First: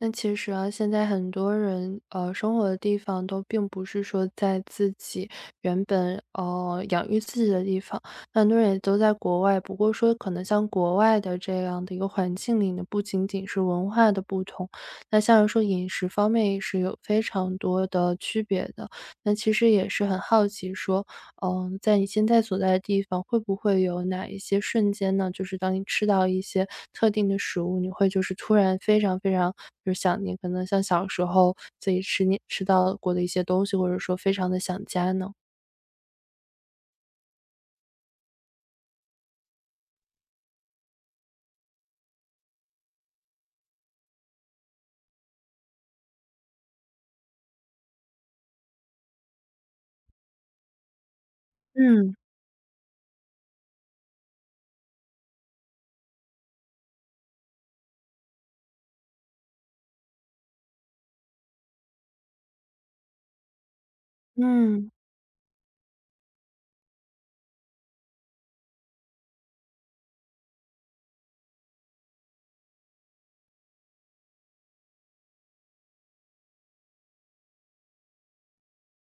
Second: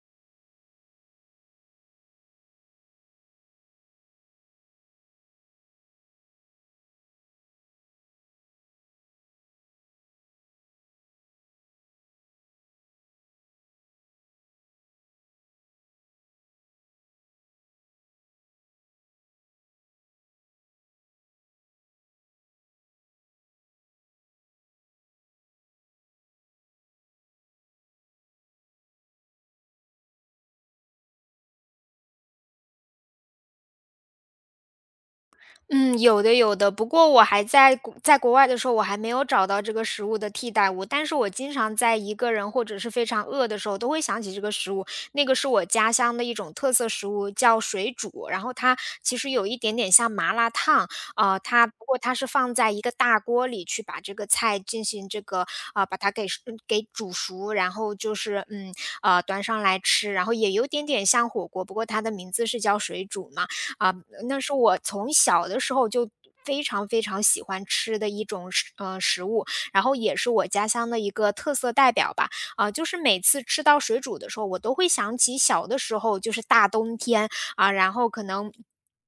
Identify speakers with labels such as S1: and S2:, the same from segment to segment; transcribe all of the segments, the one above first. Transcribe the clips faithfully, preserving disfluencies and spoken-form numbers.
S1: 那其实啊，现在很多人呃生活的地方都并不是说在自己原本呃养育自己的地方，很多人也都在国外。不过说可能像国外的这样的一个环境里呢，不仅仅是文化的不同，那像是说饮食方面也是有非常多的区别的。那其实也是很好奇说，嗯，在你现在所在的地方，会不会有哪一些瞬间呢？就是当你吃到一些特定的食物，你会就是突然非常非常，就是想念，可能像小时候自己吃你吃到过的一些东西，或者说非常的想家呢？
S2: 嗯，有的有的，不过我还在国在国外的时候，我还没有找到这个食物的替代物，但是我经常在一个人或者是非常饿的时候，都会想起这个食物。那个是我家乡的一种特色食物，叫水煮，然后它其实有一点点像麻辣烫。呃，它不过
S1: 嗯，
S2: 它是放在一个大锅里去把这个菜进行这个啊、呃把它给嗯给煮熟，然后就是嗯呃端上来吃，然后也有点点像火锅，不过它的名字是叫水煮嘛。啊，那是我
S1: 嗯，
S2: 从小的时候就非常非常喜欢吃的一种食呃，食物，然后也是我家乡的一个特色代表吧。啊，就是每次吃到水煮的时候，我都会想起小的时候，就是大冬天。啊，然后可能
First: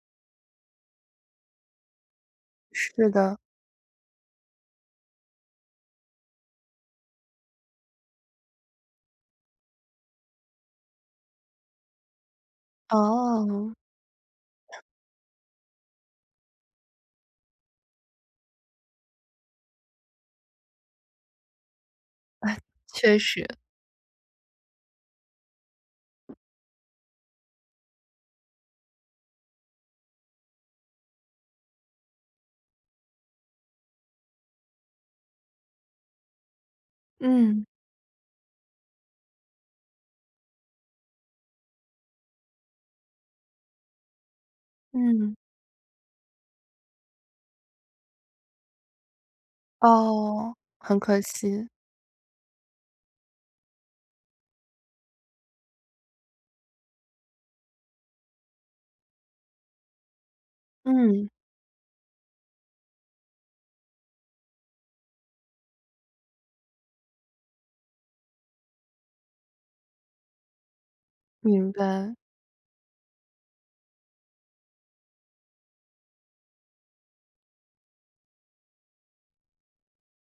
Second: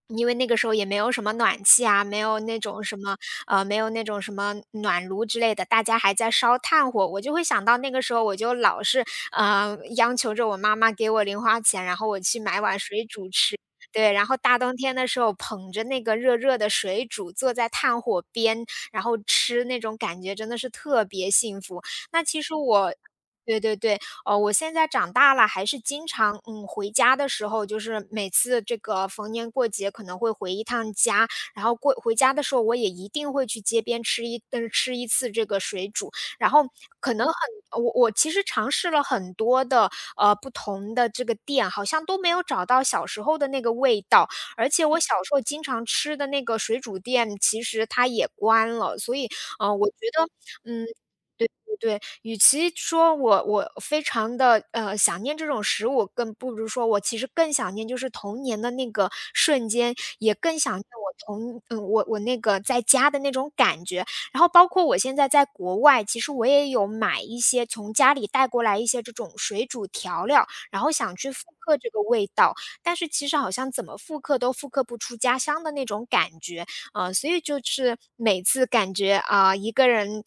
S2: 因为那个时候也没有什么暖气啊，没有那种什
S1: 是
S2: 么
S1: 的。
S2: 呃，没有那种什么暖炉之类的，大家还在烧炭火，我就会想到那个时候我就老是，呃，央求着我妈妈给我零花钱，然后我去买碗水煮吃。
S1: 哦，
S2: 对，然后大冬天的时候捧着那个热热的水煮，坐在炭火边，然后吃那种感觉真的是特别幸福。那其实我
S1: 确实，
S2: 对对对，呃，我现在长大了，还是经常嗯回家的时候，就是每次这个逢年过节可能会回一趟家，然后过回家的时候，我也一定会去街边吃一嗯、呃吃一次这个水煮。然后可能
S1: 嗯，
S2: 很我我其实尝试了很多的呃，不同的这个店，好像都没有找到小时候的那个味道。而且我小时
S1: 嗯，
S2: 候经常吃的那个水煮店，其实它也关了。所以呃，我觉得，
S1: 哦，
S2: 嗯，
S1: 很可惜，
S2: 对，与其说我我非常的呃，想念这种食物，更不如说我其实更想念就是童年的那个瞬间，也更想念我
S1: 嗯，
S2: 童嗯，我我那个在家的那种感觉。然后包括我现在在国外，其实我也有买一些从家里带过来一些这种水煮调料，然后想去复
S1: 明
S2: 刻这个
S1: 白。
S2: 味道，但是其实好像怎么复刻都复刻不出家乡的那种感觉。啊，所以就是每次感觉啊，一个人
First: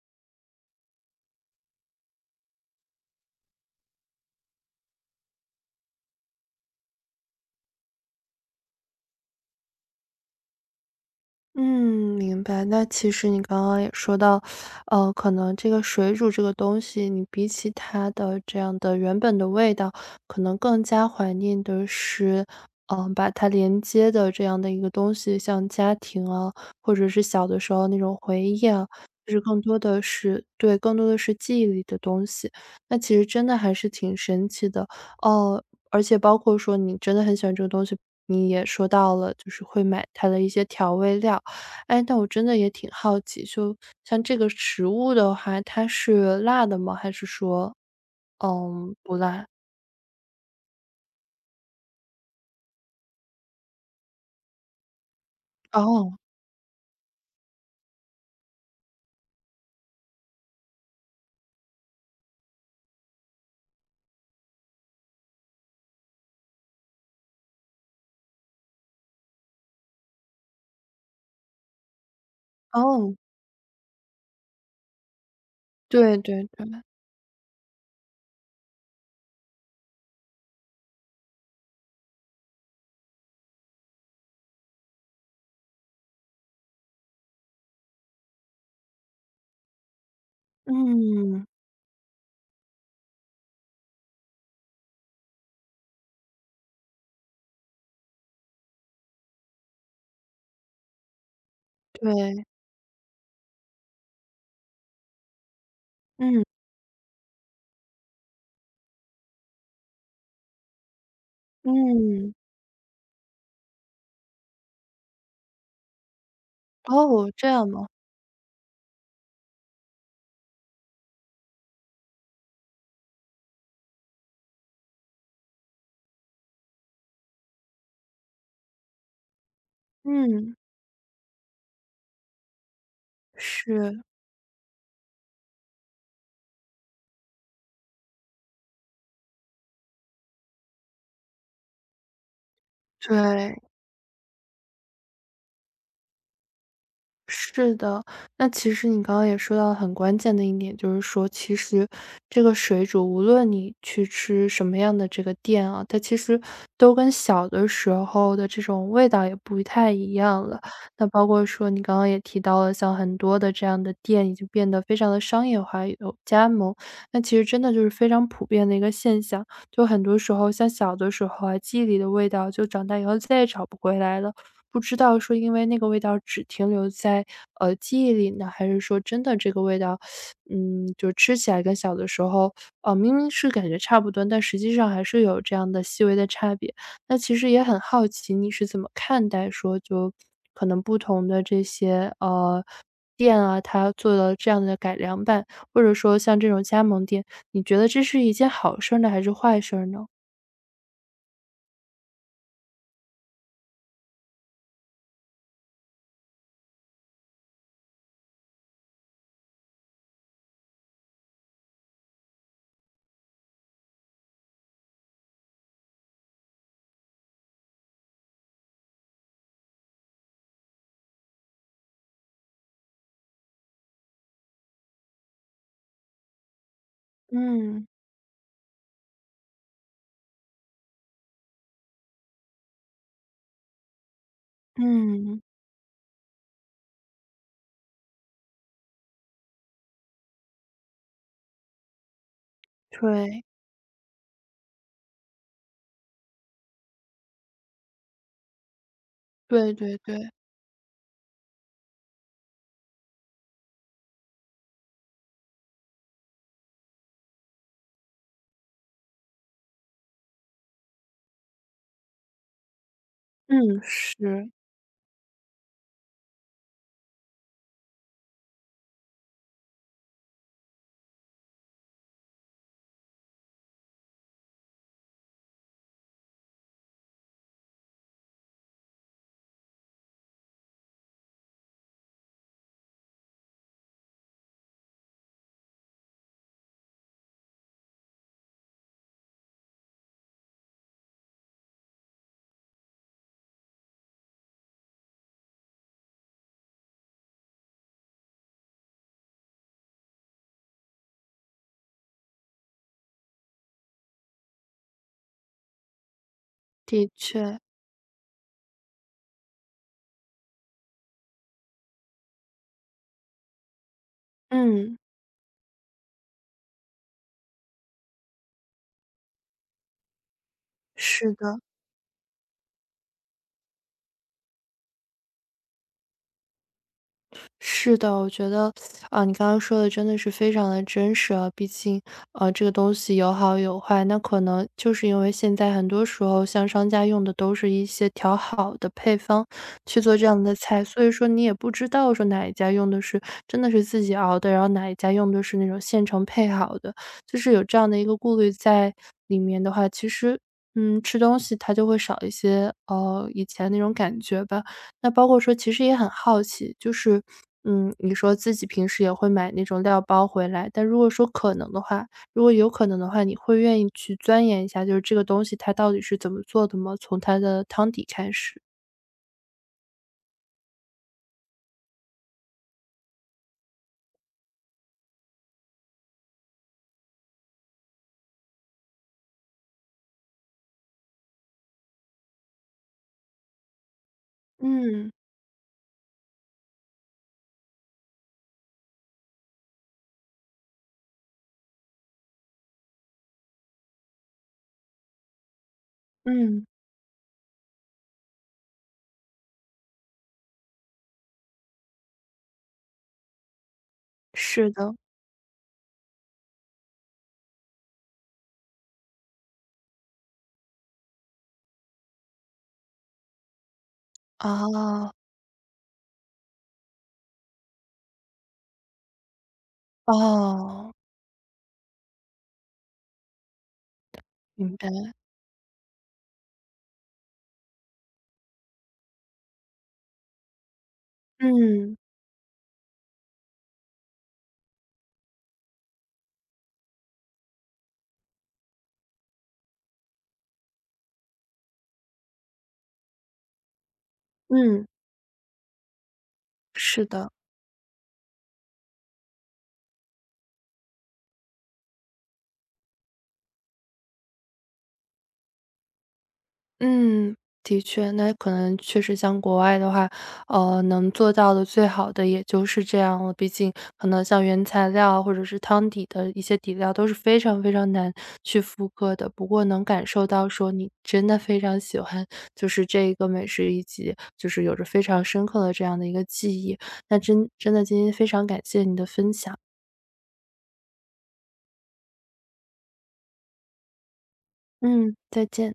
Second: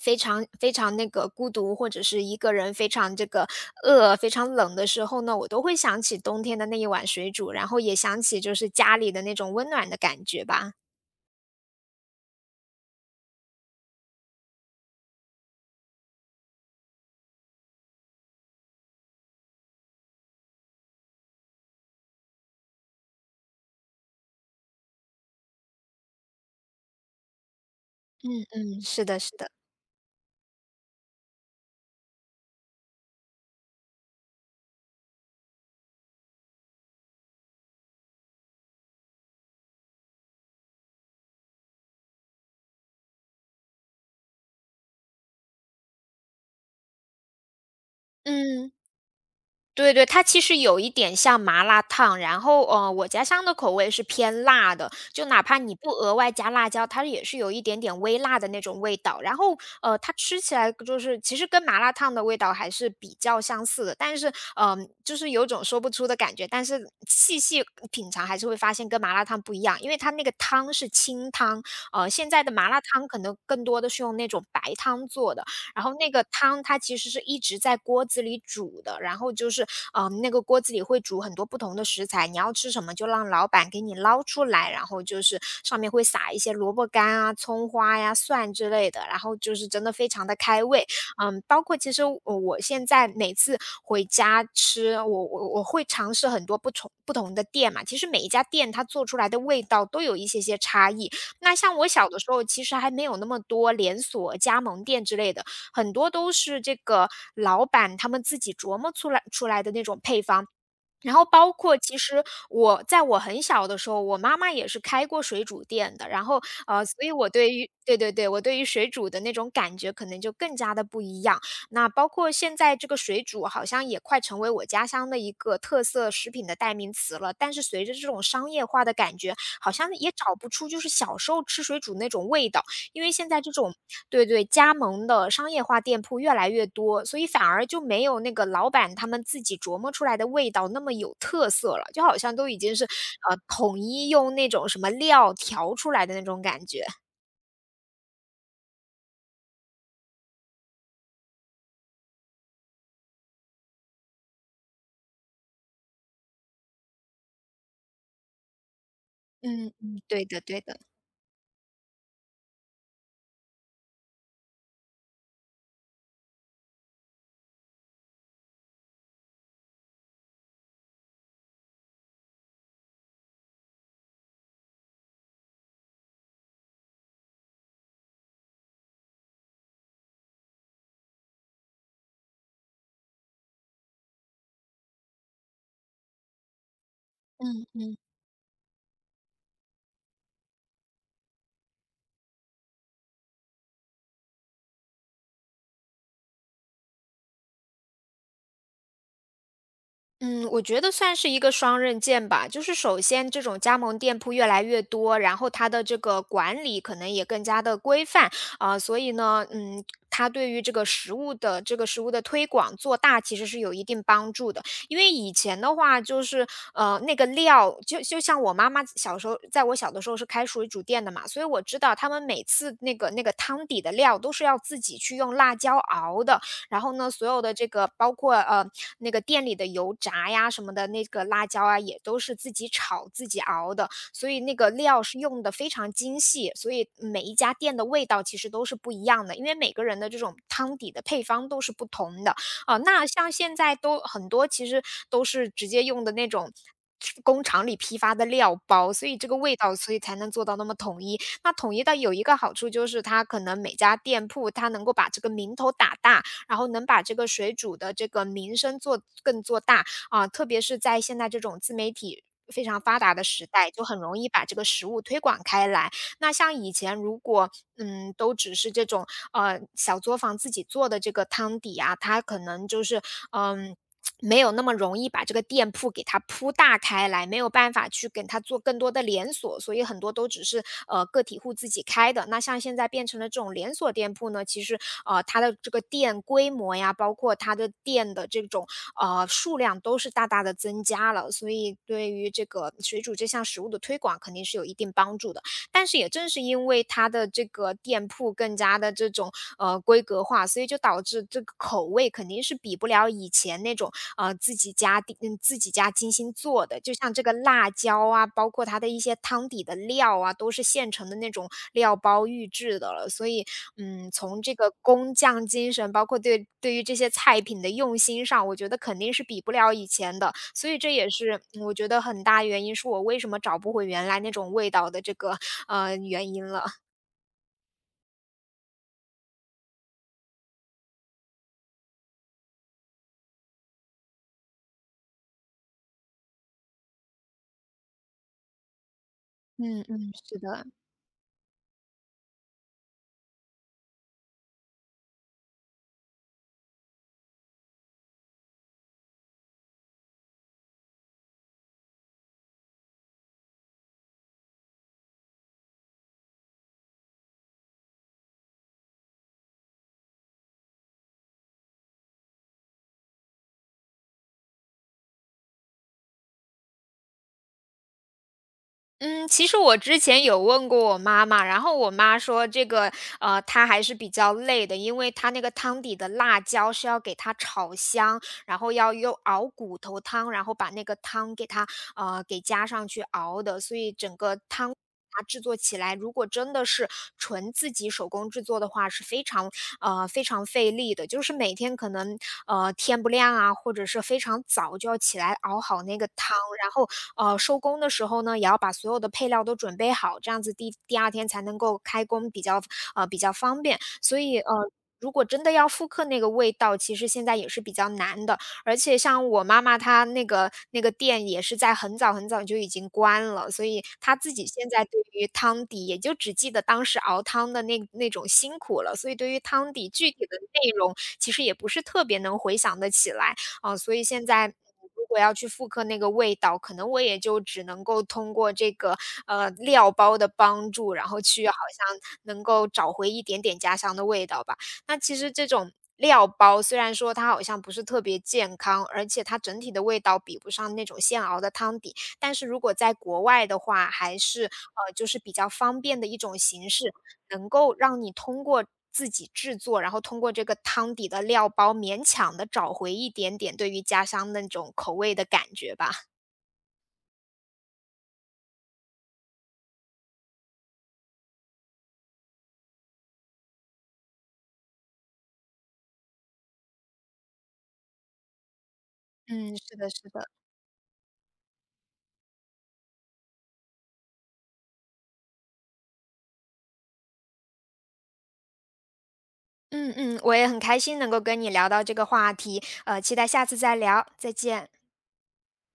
S2: 非常非常那个孤独，或者是一个人非常这个饿、非常冷的时候呢，我都会想起冬天的那一碗水煮，然后也想起就是家里的那种温暖的感觉吧。
S1: 嗯，明白。那其实你刚刚也说到，呃，可能这个水煮这个东西，你比起它的这样的原本的味道，可能更加怀念的是，嗯、把它连接的这样的一个东西，像家庭啊，或者是小的时候那种回
S2: 嗯
S1: 忆
S2: 嗯，
S1: 啊，
S2: 是的，
S1: 就
S2: 是
S1: 是
S2: 的。
S1: 更多的是对，更多的是记忆里的东西。那其实真的还是挺神奇的哦。而且包括说你真的很喜欢这个东西，你也说到了，就是会买它的一些调味料。哎，但我真的也挺好奇，就像这个食物的话，它是辣的吗？还是说，
S2: 嗯。
S1: 嗯，不辣？
S2: 对对，它其实有一点像麻辣烫。然后呃，我家乡的口味是偏辣的，就哪怕你不额
S1: 哦，
S2: 外加辣椒，它也是有一点点微辣的那种味道。然后呃，它吃起来就是其实跟麻辣烫的味道还是比较相似的，但是嗯，呃就是有种说不出的感觉。但是细细品尝还是会发现跟麻辣烫不一样，因为它那个汤是清汤。呃，现在的麻辣烫
S1: 哦，
S2: 可能更多的是用那种白汤做的，然后那
S1: 对
S2: 个
S1: 对
S2: 汤它
S1: 对，
S2: 其实是一直在锅子里煮的。然后就是，嗯，呃那个锅子里会煮很多不同的食材，你要吃什么就让老板给你捞出来，然后就是上面会撒一些萝卜干啊、葱花呀、蒜之类的，然后就是真的非常的开胃。嗯，
S1: 嗯，
S2: 包括其实我我现在每次回家吃，我我我会尝试很多不同不同的店嘛，其实每一家店它做出来的味道都有一些些差异。那像我小的时候，
S1: 对，
S2: 其实还没有那么多连锁加盟店之类的，很多都
S1: 嗯，
S2: 是这个老板他们自己琢磨出来出来的那种配方。然后包括其实
S1: 嗯，
S2: 我在我很小的时候，我妈妈也是开过水煮店的。然后呃，所以我
S1: 哦，这
S2: 对
S1: 样
S2: 于
S1: 吗？
S2: 对对对，我对于水煮的那种感觉可能就更加的不一样。那包括现在这个水煮好像也快成为我家乡的一个特色食品的代名词了，但是随着这种商业化的感觉，好像也找不
S1: 嗯，
S2: 出就是小时候吃水煮那种味道。因为现在这种
S1: 是，
S2: 对对，加盟的商业化店铺越来越多，所以反而就没有那个老板他们自己琢磨出来的味道那么有特色了，就好像都已经是呃，
S1: 对。
S2: 统一用那种什么料调出来的那种感觉。
S1: 是的，那其实你刚刚也说到了很关键的一点，就是说其实这个水煮，无论你去吃什么样的这个店啊，它其实都跟小的时候的这种味道也不
S2: 嗯
S1: 太
S2: 嗯，
S1: 一
S2: 对的
S1: 样了。
S2: 对的。
S1: 那包括说你刚刚也提到了，像很多的这样的店已经变得非常的商业化，有加盟，那其实真的就是非常普遍的一个现象。就很多时候，像小的时候啊，记忆里的味道，就长大以后再也找不回来了。不知道说因为那个味道只停留在，呃，记忆里呢，还是说真的这个味道，嗯，就吃起来跟小的时候，呃，明明是感觉差不多，但实际上还是有这样的细微的差别。那其实也
S2: 嗯
S1: 很
S2: 嗯。
S1: 好奇你是怎么看待说就可能不同的这些，呃，店啊，它做了这样的改良版，或者说像这种加盟店，你觉得这是一件好事儿呢，还是坏事儿呢？
S2: 嗯，我觉得算是一个双刃剑吧。就是首先，这种加盟店铺越来越多，然后它的这个管理可能也更加的规范。啊、所以呢，嗯，它对于这个食物的这个食物的推广做大，其实是有一定帮助的。因为以前的话，就是呃那个料，就就像我妈妈小时候，在我小的时候是开水煮店的嘛，所以我知道他们每次那个那个汤底的料都是要自己去用辣椒熬的。然后呢，所有的这
S1: 嗯，
S2: 个包括呃那个店里的油炸呀什么的，那个辣椒啊也都是自己炒自己熬的，所以那个料是
S1: 嗯，
S2: 用的非常精细，所以每一家店的味道其实都是不一样的，因为每个人的这种汤底的配方都是不同的。啊、那像
S1: 对，
S2: 现在都很多其实都是直接用的那种工厂里批发的料包，所以这个味
S1: 对
S2: 道，所
S1: 对
S2: 以才
S1: 对。
S2: 能做到那么统一。那统一的有一个好处就是，它可能每家店铺它能够把这个名头打大，然后能把这个水煮的这个名声做更做大。啊。特别是在现在这种自媒体非常发达的时代，
S1: 嗯，
S2: 就很容易把
S1: 是，
S2: 这个食物推广开来。那像以前如果嗯都只是这种呃小作坊自己做的这个汤底啊，它可能就是嗯。没有那么容易把这个店铺给它铺大开来，没有办法去给它做更多的连锁，所以很多都只是呃个体户自己开的。那像现在变成了这种连锁店铺呢，其实呃它的这个店规模呀，包括它的店的这种呃数量都是大大的增加了，所以对于这个水煮这项食物的推广肯定是有一定帮助的。但是也正是因为它的这个店铺更加的这种呃规格化，所以就导致这个口味肯定是比不了以前那种呃自己家地嗯自己家精心做的，就
S1: 的
S2: 像这个
S1: 确，
S2: 辣椒啊，包括它的一些汤底的料啊，都是现成的，那种料包预制的了。所以嗯，从这个
S1: 嗯，
S2: 工匠精神，包括对对于这些菜品的用心上，我觉得肯定是比不了以前的。所以这也
S1: 是
S2: 是
S1: 的。
S2: 嗯我觉得很大原因，是我为什么找不回原来那种味道的这个呃原因了。
S1: 是的，我觉得，啊，你刚刚说的真的是非常的真实啊，毕竟，呃，这个东西有好有坏，那可能就是因为现在很多时候像商家用的都是一些调好的配方
S2: 嗯
S1: 去
S2: 嗯，
S1: 做这
S2: 是
S1: 样的
S2: 的。
S1: 菜，所以说你也不知道说哪一家用的是真的是自己熬的，然后哪一家用的是那种现成配好的，就是有这样的一个顾虑在里面的话，其实，嗯，吃东西它就会少一些，呃，以前那种感觉吧。那包括说其实也很好奇，就是，嗯，你说自己平时也会买那种料包回来，但如果说可能的话，如果有可能的话，你会愿意去钻研一下，就是这个东西它到底是怎么做的吗？从它的汤底开始。
S2: 嗯，其实我之前有问过我妈妈，然后我妈说这个呃，她还是比较累的，因为她那个汤底的辣椒是要给它炒香，然后要用熬骨头汤，然后把那个汤给它呃给加上去熬的，所以整个汤
S1: 嗯，
S2: 它制作起来，如果真的是纯自己手工制作的话，是非常呃非常费力的。就是每天可能呃天不亮啊，或者是非常早就要起来熬好那个汤，
S1: 嗯，
S2: 然后呃收工的时候呢，也要把所有的配料都准备好，这样子第第二天才能够开工，比较呃比较方便。所以呃。
S1: 是的。
S2: 如果真的要复刻那个味道，其实现在也是比较难的。而且像我妈妈她那个那个店也是在很早很早就已经关了，所以她自己现在对
S1: 啊，
S2: 于汤底也就只记得当时熬汤的那那种辛苦了，所以对于汤底具体的内
S1: 哦，
S2: 容其实也不是特别能回想得起来。啊，所以现在嗯
S1: 明
S2: 如
S1: 白。
S2: 果要去复刻那个味道，可能我也就只能够通过这个呃，料包的帮助，然后去好
S1: 嗯，
S2: 像能够找回一点点家乡的味道吧。那其实这种料包虽然说它好像不是特别健康，而且它整体的味道比不上那种现熬的汤底，但是如果在国外的话，还是
S1: 嗯，
S2: 呃就是比较方便的一种形式，
S1: 是的。
S2: 能够让你通过自己制作，然后通过这个汤底的料包，勉强的找回一点点对于家乡那种口味的感觉吧。
S1: 嗯，的确，那可能确实像国外的话，呃，能做到的最好的也就是这样了。毕竟可能像原材料啊或者是汤底的一些底料都是非常非常难去复刻的。不
S2: 嗯，
S1: 过
S2: 是
S1: 能
S2: 的，
S1: 感
S2: 是的。
S1: 受到说你真的非常喜欢，就是这一个美食以及就是有着非常深刻的这样的一个记忆。那真真的今天非常感谢你的分享，
S2: 嗯嗯，我也很开心能够跟你聊到这个话题，呃，期待下次再聊，再见。
S1: 嗯，再见。